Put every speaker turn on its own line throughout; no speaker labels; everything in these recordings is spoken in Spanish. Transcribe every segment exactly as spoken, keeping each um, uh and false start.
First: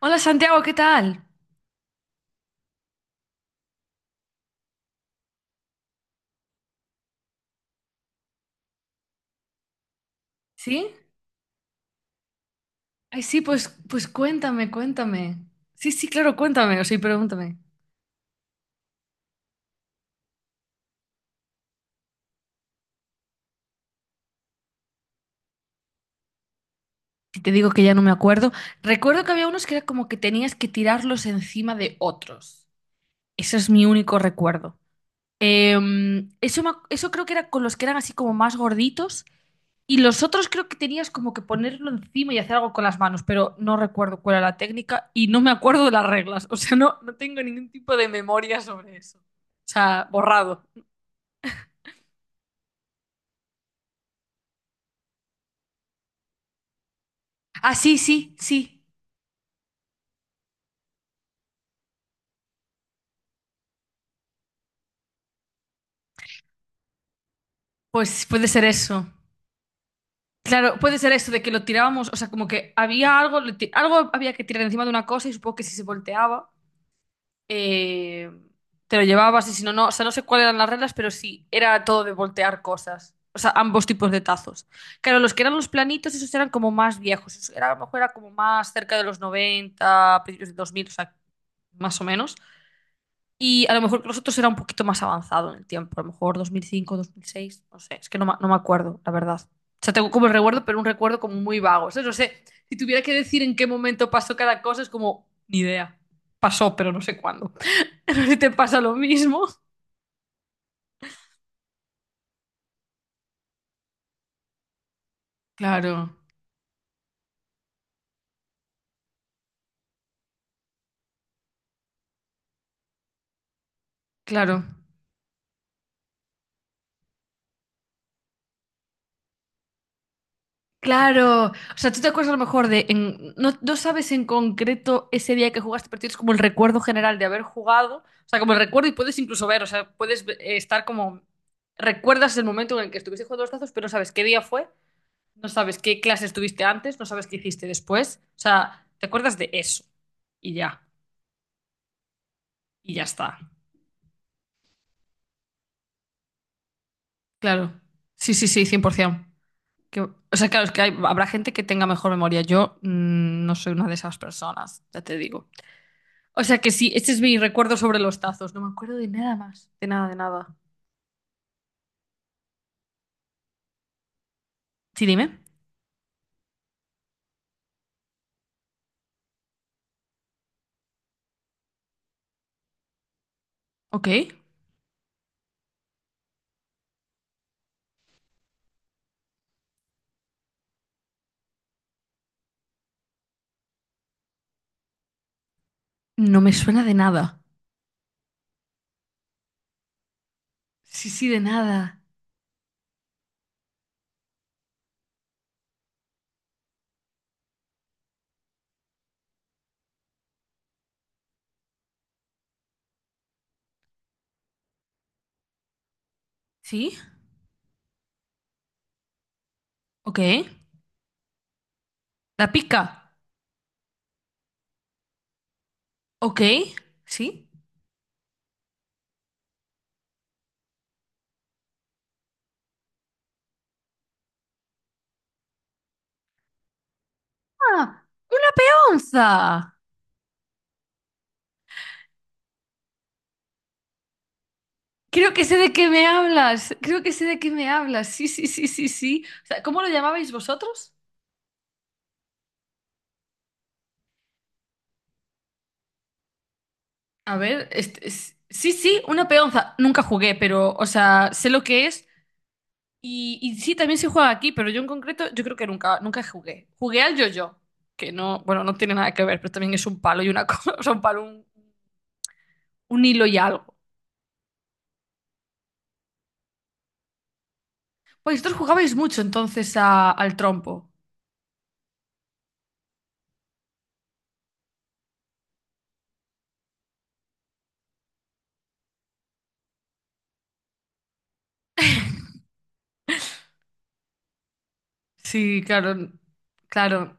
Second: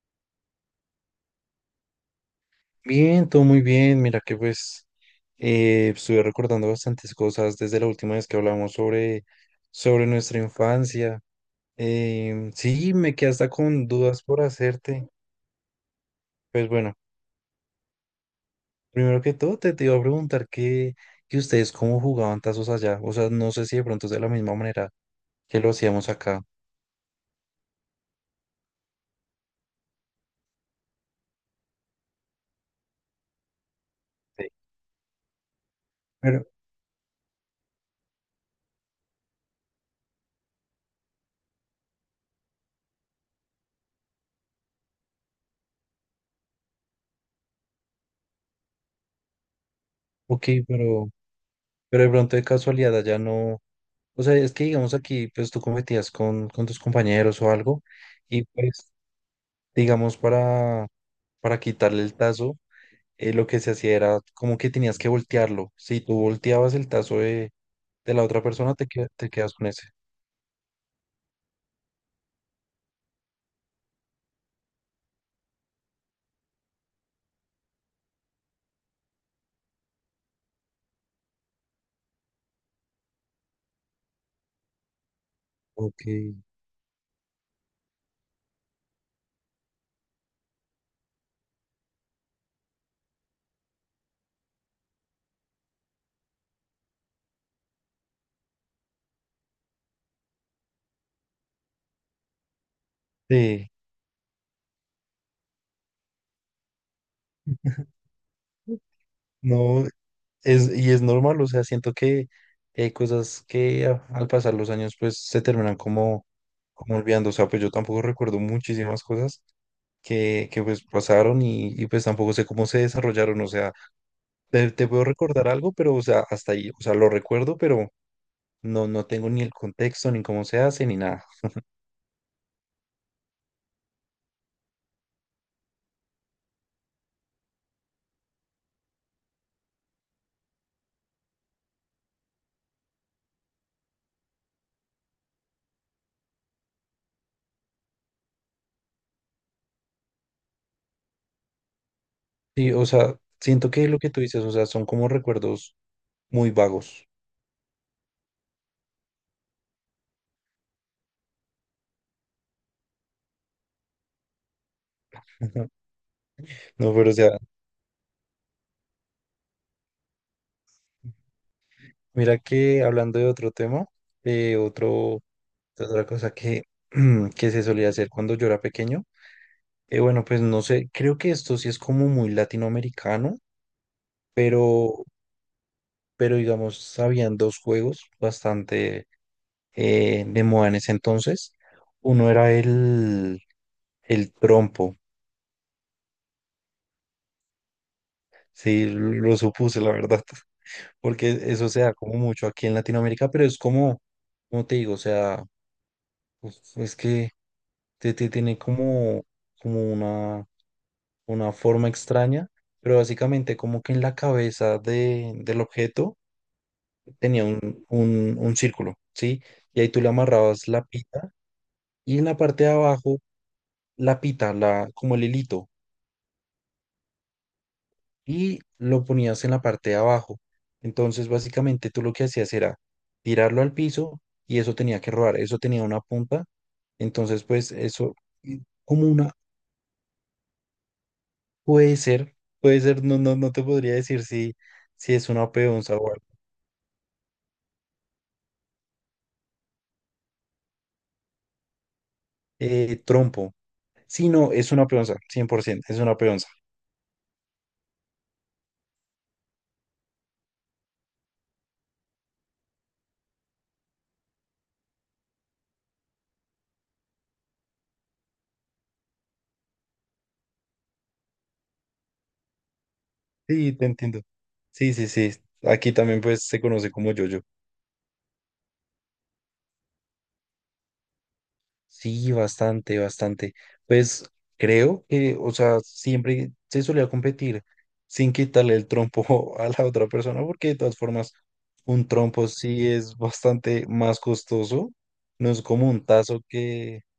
Hola Santiago, ¿qué tal?
Bien, todo muy bien. Mira que pues eh, estuve recordando bastantes cosas desde la última vez que hablamos sobre, sobre nuestra
¿Sí?
infancia. Em, sí, me
Ay,
quedé
sí,
hasta
pues,
con
pues
dudas por
cuéntame,
hacerte.
cuéntame. Sí, sí, claro,
Pues
cuéntame, o
bueno,
sea, y pregúntame.
primero que todo te, te iba a preguntar que, que ustedes cómo jugaban tazos allá. O sea, no sé si de pronto es de la misma manera que lo hacíamos acá.
Si te digo que ya no me acuerdo, recuerdo que había unos que era como que tenías que tirarlos encima de otros. Eso es mi único
Sí.
recuerdo. Em,
Pero,
eso, me ac- eso creo que era con los que eran así como más gorditos, y los otros creo que tenías como que ponerlo encima y hacer algo con las manos, pero no recuerdo cuál era la técnica y no me acuerdo de las reglas. O sea, no, no tengo ningún tipo de memoria sobre eso. O sea,
ok,
borrado.
pero, pero de pronto de casualidad allá no. O sea, es que digamos aquí, pues tú competías con, con tus compañeros o
Ah,
algo.
sí, sí,
Y
sí.
pues digamos, para, para quitarle el tazo, eh, lo que se hacía era como que tenías que voltearlo. Si tú volteabas el tazo de, de la
Pues
otra
puede ser
persona, te,
eso.
que- te quedas con ese.
Claro, puede ser eso de que lo tirábamos, o sea, como que había algo, lo ti- algo había que tirar encima de una cosa, y supongo que si se volteaba, eh, te lo llevabas, y si no, no, o sea, no sé cuáles eran las reglas, pero sí, era todo de voltear cosas. O sea, ambos tipos de tazos. Claro, los que eran los
Ok.
planitos, esos eran como más viejos. Eso era, a lo mejor era como más cerca de los noventa, principios de dos mil, o sea, más o menos. Y a lo mejor que los otros era un poquito más avanzado en el tiempo, a lo mejor dos dos mil cinco, dos mil seis, no sé, es que no, ma- no me acuerdo, la verdad. O sea, tengo como el recuerdo, pero un recuerdo como muy vago. O no sé, si tuviera que decir en qué
Sí,
momento pasó cada cosa, es como, ni idea. Pasó, pero no sé cuándo. No sé si te pasa lo mismo.
no, es, y es normal, o sea, siento que hay cosas que a- al pasar los años pues se terminan
Claro,
como, como olvidando, o sea, pues yo tampoco recuerdo muchísimas cosas que, que pues pasaron y, y, pues tampoco sé cómo se desarrollaron, o sea,
claro.
te, te puedo recordar algo, pero o sea, hasta ahí, o sea, lo recuerdo, pero no, no tengo ni el contexto, ni cómo se hace, ni nada.
Claro, o sea, tú te acuerdas a lo mejor de, en- no, no sabes en concreto ese día que jugaste, pero tienes como el recuerdo general de haber jugado, o sea, como el recuerdo y puedes incluso ver, o sea, puedes ve- eh, estar como, recuerdas el momento en el que estuviste jugando los tazos, pero no sabes qué día fue, no sabes qué clase estuviste antes, no sabes qué hiciste después, o sea, te acuerdas de eso y ya,
Sí, o
y ya
sea,
está.
siento que lo que tú dices, o sea, son como recuerdos muy vagos.
Claro, sí, sí, sí, cien por ciento. Que, o sea, claro, es que hay- habrá gente que tenga mejor memoria, yo mm, no soy una de esas personas, ya te digo.
Ujú.
O sea que sí,
No,
este
pero o
es
sea,
mi recuerdo sobre los tazos. No me acuerdo de nada más. De nada, de nada.
mira que hablando de otro tema, eh,
Sí,
otro,
dime.
de otra cosa que, que se solía hacer cuando yo era pequeño, eh, bueno, pues no sé, creo que esto sí es como muy latinoamericano,
Ok.
pero, pero digamos, habían dos juegos bastante eh, de moda en ese entonces. Uno era el, el trompo.
No me suena de nada.
Sí, lo supuse, la verdad,
Sí, sí,
porque
de
eso se da
nada.
como mucho aquí en Latinoamérica, pero es como, como te digo, o sea, pues, es que te, te tiene como, como una, una forma extraña, pero básicamente como que en la cabeza de, del objeto
Sí.
tenía un, un, un círculo, ¿sí? Y ahí tú le
Ok.
amarrabas la pita y en la
La
parte de
pica.
abajo la pita, la, como el hilito,
Ok. Sí.
y lo ponías en la parte de abajo. Entonces, básicamente tú lo que hacías era tirarlo al piso y eso tenía que rodar, eso tenía una punta. Entonces, pues
Ah,
eso
una
y como una
peonza.
puede ser, puede ser, no, no, no te podría decir si, si es
Creo que
una
sé de qué
peonza
me
o algo.
hablas. Creo que sé de qué me hablas. Sí, sí, sí, sí, sí. O sea, ¿cómo lo llamabais vosotros?
Eh, trompo. Sí, no, es una peonza, cien por ciento, es una peonza.
A ver, este, es- sí, sí, una peonza. Nunca jugué, pero, o sea, sé lo que es. Y, y sí, también se juega aquí, pero yo en concreto, yo creo que nunca, nunca jugué. Jugué al yo-yo, que no, bueno, no tiene nada que ver, pero también es un palo y una cosa, o sea, un palo, un, un hilo y
Sí,
algo.
te entiendo. Sí, sí, sí. Aquí también pues se conoce como yo.
Pues vosotros jugabais mucho entonces a- al trompo.
Sí, bastante, bastante. Pues creo que, o sea, siempre se solía competir sin quitarle el trompo a la otra persona, porque de todas formas, un trompo sí es bastante más costoso. No
Sí,
es como un
claro,
tazo que,
claro.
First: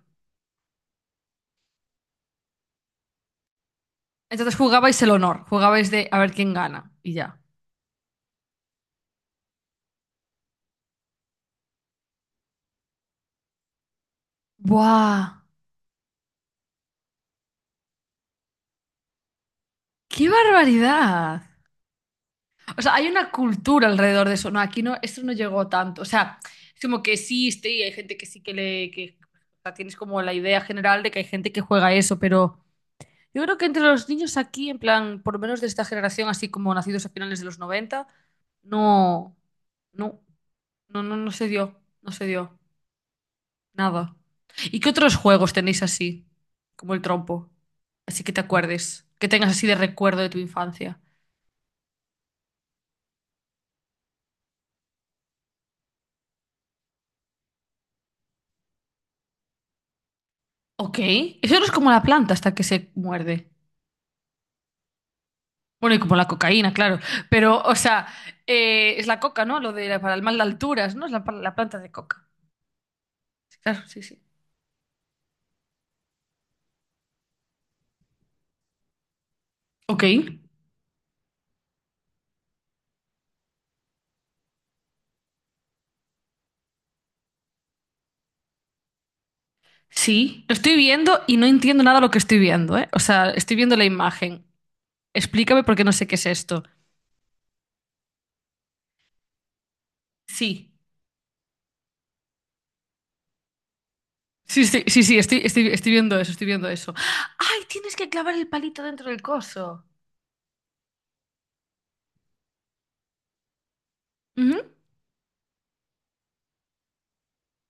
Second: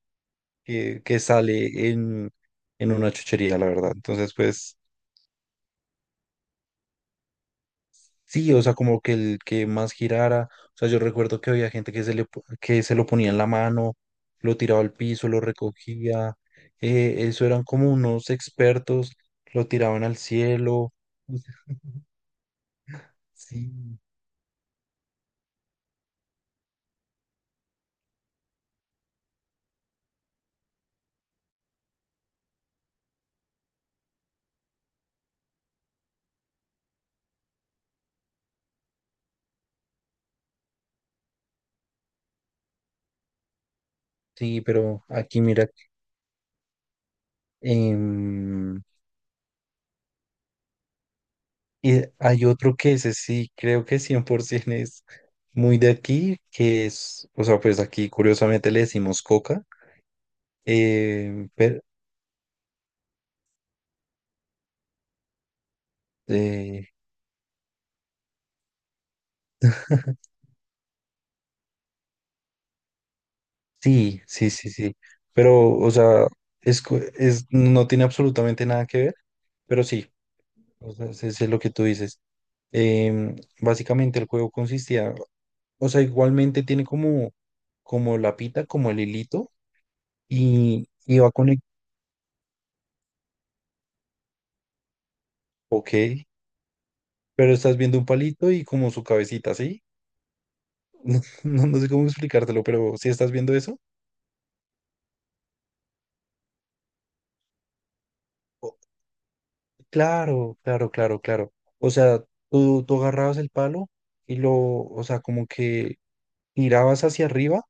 que, que sale en, en una chuchería, la verdad. Entonces,
Entonces
pues
jugabais el honor, jugabais de a ver quién gana y ya.
sí, o sea, como que el que más girara, o sea, yo recuerdo que había gente que se le, po- que se lo ponía en la mano, lo tiraba al
¡Buah!
piso, lo recogía, eh, eso eran como unos expertos, lo tiraban al
¡Qué
cielo. O
barbaridad!
sea,
O sea, hay una cultura
sí,
alrededor de eso. No, aquí no, esto no llegó tanto. O sea, es como que existe y hay gente que sí que le... Que, o sea, tienes como la idea general de que hay gente que juega eso, pero yo creo que entre los niños aquí, en plan, por lo menos de esta generación, así como nacidos a finales de los noventa, no, no, no, no, no se dio, no se dio, nada.
sí,
¿Y qué
pero
otros
aquí
juegos
mira,
tenéis así, como el trompo? Así que te
em,
acuerdes, que tengas así de recuerdo de tu infancia.
y hay otro que ese sí, creo que cien por ciento es muy de aquí, que es, o sea, pues aquí curiosamente le decimos coca,
Ok,
eh,
eso no es
pero,
como la planta hasta que se muerde. Bueno, y como la cocaína,
eh,
claro. Pero, o sea, eh, es la coca, ¿no? Lo de para el mal de alturas, ¿no? Es la, la planta de coca. Sí, claro, sí, sí.
Sí, sí, sí, sí. Pero, o sea, es, co- es, no tiene absolutamente nada que ver, pero
Ok.
sí, o sea, es, es lo que tú dices. Em, Básicamente el juego consistía, o sea, igualmente tiene como, como la pita, como el hilito,
Sí, lo estoy
y, y
viendo
va
y no
con el,
entiendo nada lo que estoy viendo, ¿eh? O sea, estoy viendo la imagen. Explícame porque no sé qué
ok,
es esto.
pero estás viendo un palito y como su cabecita, ¿sí?
Sí.
No, no, no sé cómo explicártelo, pero si estás viendo eso,
Sí, sí, sí, sí, estoy, estoy, estoy viendo eso, estoy viendo eso. ¡Ay! Tienes que clavar el
o-
palito dentro del coso.
claro, claro, claro, claro. O sea, tú, tú agarrabas el palo y lo,
Ujú.
o sea, como que girabas hacia arriba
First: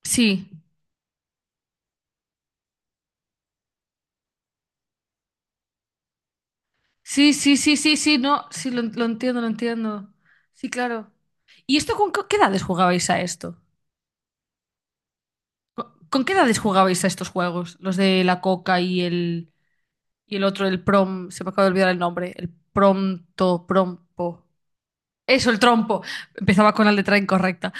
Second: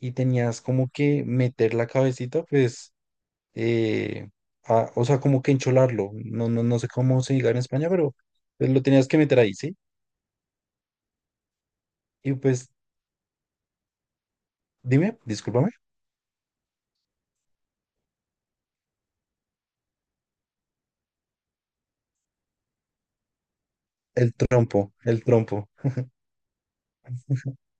y
Sí.
tenías como que meter la cabecita, pues, eh, a- o sea, como que encholarlo. No, no, no sé cómo
Sí,
se diga
sí,
en
sí,
España,
sí,
pero
sí, no.
pues,
Sí,
lo
lo, lo
tenías que meter
entiendo, lo
ahí, ¿sí?
entiendo. Sí, claro. ¿Y esto con qué
Y
qué edades
pues,
jugabais a esto?
dime, discúlpame,
Co- ¿Con qué edades jugabais a estos juegos? Los de la coca y el, y el otro, el prom, se me acaba de olvidar el nombre, el pronto,
el
prompo.
trompo, el
Eso, el
trompo.
trompo. Empezaba con la letra incorrecta.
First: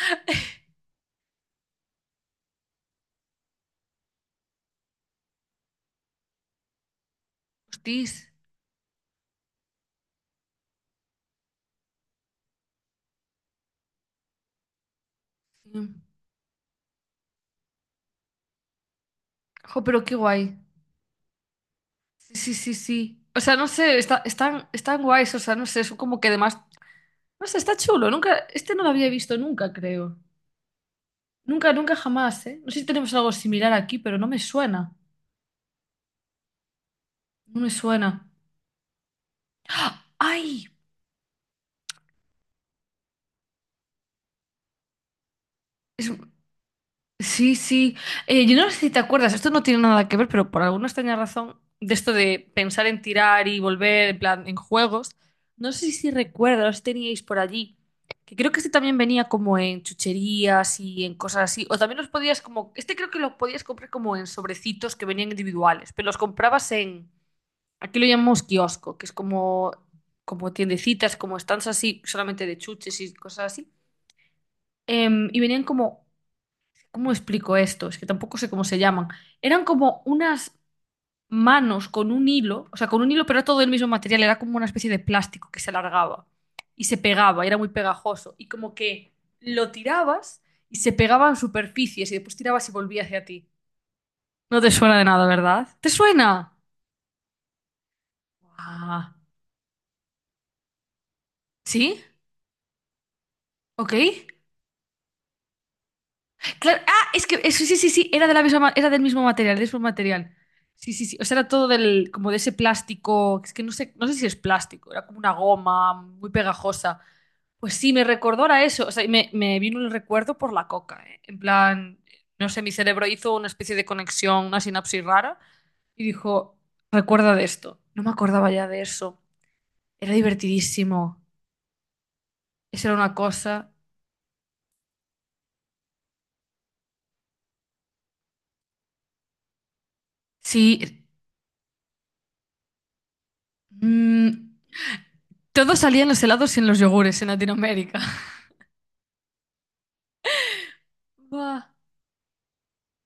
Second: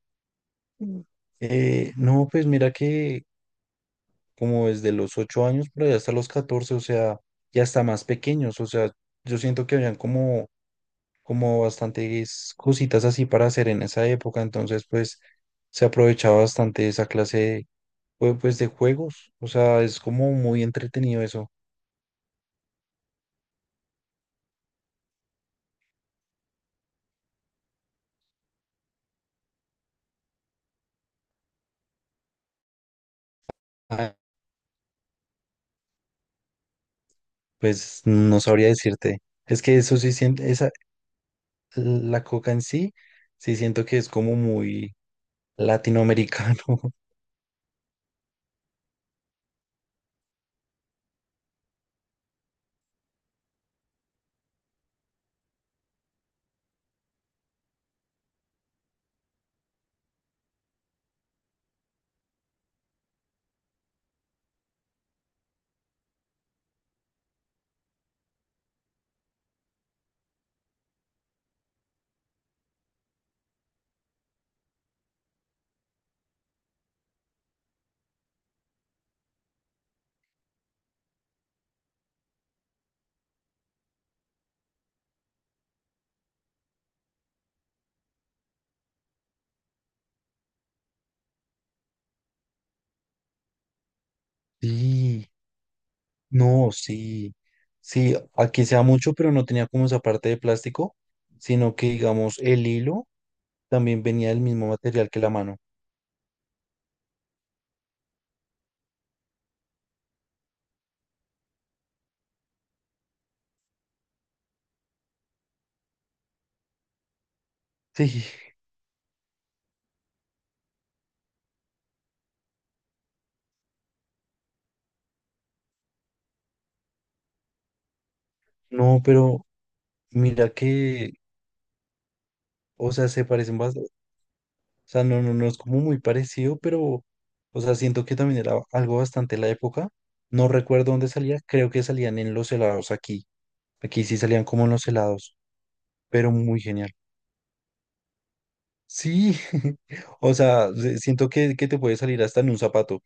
Mm. Eh, no, pues mira que como desde los ocho años, pero ya hasta los catorce o sea, ya hasta más
Hostis.
pequeños, o sea, yo siento que habían como como bastantes cositas así para hacer en esa época, entonces pues se
Mm.
aprovechaba bastante esa clase de, jue- pues, de juegos, o sea,
Jo,
es
pero qué
como
guay.
muy entretenido eso.
Sí, sí, sí, sí. O sea, no sé, está, están, están guays, o sea, no sé, son como que además... No sé, está chulo. Nunca, este no lo había visto nunca, creo. Nunca, nunca jamás, ¿eh? No sé si tenemos algo similar aquí,
Ah,
pero no me suena. No me
pues
suena.
no sabría decirte, es que eso
¡Ah!
sí siento,
¡Ay!
esa, la coca en sí, sí siento que es como muy
Es-
latinoamericano.
Sí, sí. Eh, yo no sé si te acuerdas, esto no tiene nada que ver, pero por alguna extraña razón, de esto de pensar en tirar y volver en plan en juegos, no sé si recuerdas, teníais por allí, que creo que este también venía como en chucherías y en cosas así, o también los podías como, este creo que lo podías comprar como en sobrecitos que venían individuales, pero los comprabas en, aquí lo llamamos kiosco, que es como, como, tiendecitas, como stands así, solamente de chuches y cosas así. Em, y venían como, ¿cómo explico esto? Es que tampoco sé cómo se llaman. Eran como unas manos con un hilo, o sea, con un hilo, pero era todo el mismo material, era como una especie de plástico que se alargaba y se pegaba, y era muy pegajoso, y como que lo tirabas y se pegaba en superficies, y después tirabas y volvía hacia ti. No te suena de nada,
Sí,
¿verdad? ¿Te suena?
no, sí, sí, aquí se da
Ah,
mucho, pero no tenía como esa parte de plástico, sino que
¿sí?
digamos el hilo
¿Ok?
también venía del mismo material que la mano.
Claro, ah, es que eso, sí, sí, sí, era de la misma, ma- era del mismo material, del mismo material. Sí, sí, sí. O sea, era todo del, como de ese plástico. Es que no sé, no sé si es plástico, era como una goma muy pegajosa. Pues sí, me
Sí,
recordó a eso. O sea, y me, me vino el recuerdo por la coca, ¿eh? En plan, no sé, mi cerebro hizo una especie de conexión, una sinapsis rara, y dijo, recuerda de esto. No me acordaba ya de
no,
eso.
pero
Era
mira que,
divertidísimo. Esa
o
era
sea,
una
se parecen
cosa.
bastante, o sea, no, no, no es como muy parecido, pero, o sea, siento que también era algo bastante la época. No
Sí.
recuerdo dónde salía, creo que salían en los helados aquí. Aquí sí
Mm,
salían como en los helados,
todo salía en los
pero
helados
muy
y en los
genial.
yogures en Latinoamérica.
Sí, o sea, se- siento que,
Buah,
que te puede salir hasta en un zapato.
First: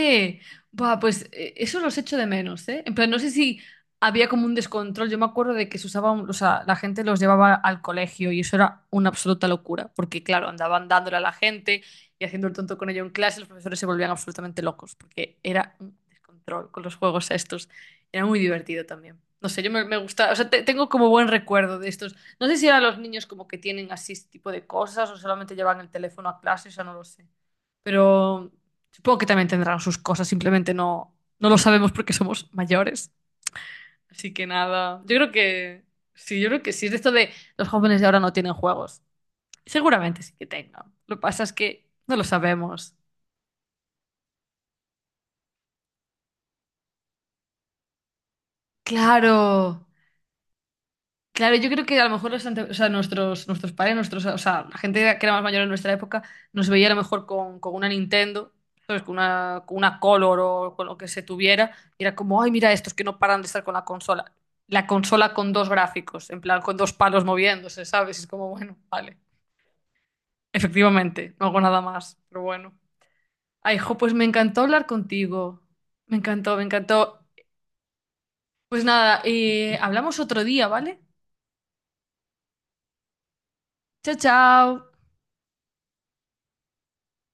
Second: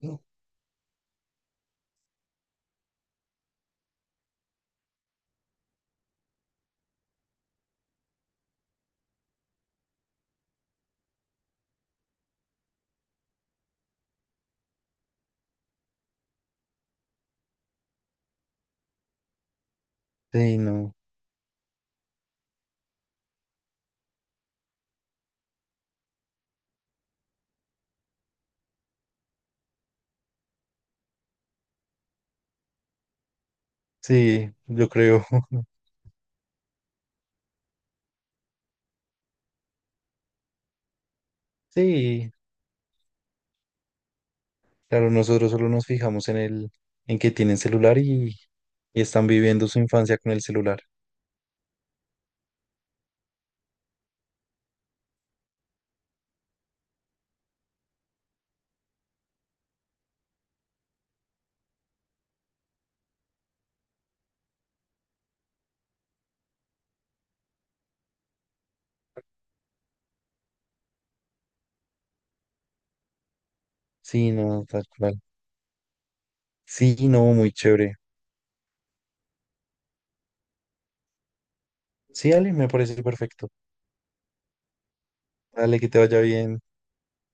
No.
Buah, pues eh, eso los echo de menos, ¿eh? En plan, no sé si había como un descontrol. Yo me acuerdo de que se usaba, un- o sea, la gente los llevaba al colegio, y eso era una absoluta locura, porque claro, andaban dándole a la gente y haciendo el tonto con ello en clase, los profesores se volvían absolutamente locos, porque era un descontrol con los juegos estos. Era muy divertido también. No sé, yo me, me gusta, o sea,
Sí,
te- tengo
no,
como buen recuerdo de estos. No sé si ahora los niños como que tienen así este tipo de cosas, o solamente llevan el teléfono a clase, o sea, no lo sé. Pero supongo que también tendrán sus cosas, simplemente no, no lo sabemos porque somos mayores. Así que
sí, yo
nada, yo
creo.
creo que sí, yo creo que sí. Es de esto de los jóvenes de ahora no tienen juegos. Seguramente sí que tengan. Lo que pasa es que no lo
Sí,
sabemos.
claro, nosotros solo nos fijamos en el, en que tienen celular y, y están viviendo su
Claro.
infancia con el celular.
Claro, yo creo que a lo mejor los ante- o sea, nuestros, nuestros padres, nuestros, o sea, la gente que era más mayor en nuestra época, nos veía a lo mejor con, con, una Nintendo, ¿sabes? Con una, con una Color, o con lo que se tuviera, y era como, ay, mira estos que no paran de estar con la consola. La consola con dos gráficos, en plan, con dos palos moviéndose, ¿sabes? Y es como, bueno, vale. Efectivamente, no hago nada más, pero bueno. Ay, jo, pues me
Sí,
encantó
no, tal
hablar
cual.
contigo. Me encantó, me
Sí,
encantó.
no, muy chévere.
Pues nada, eh, hablamos otro día, ¿vale?
Sí, Ale, me parece perfecto.
Chao, chao.
Dale, que te vaya bien.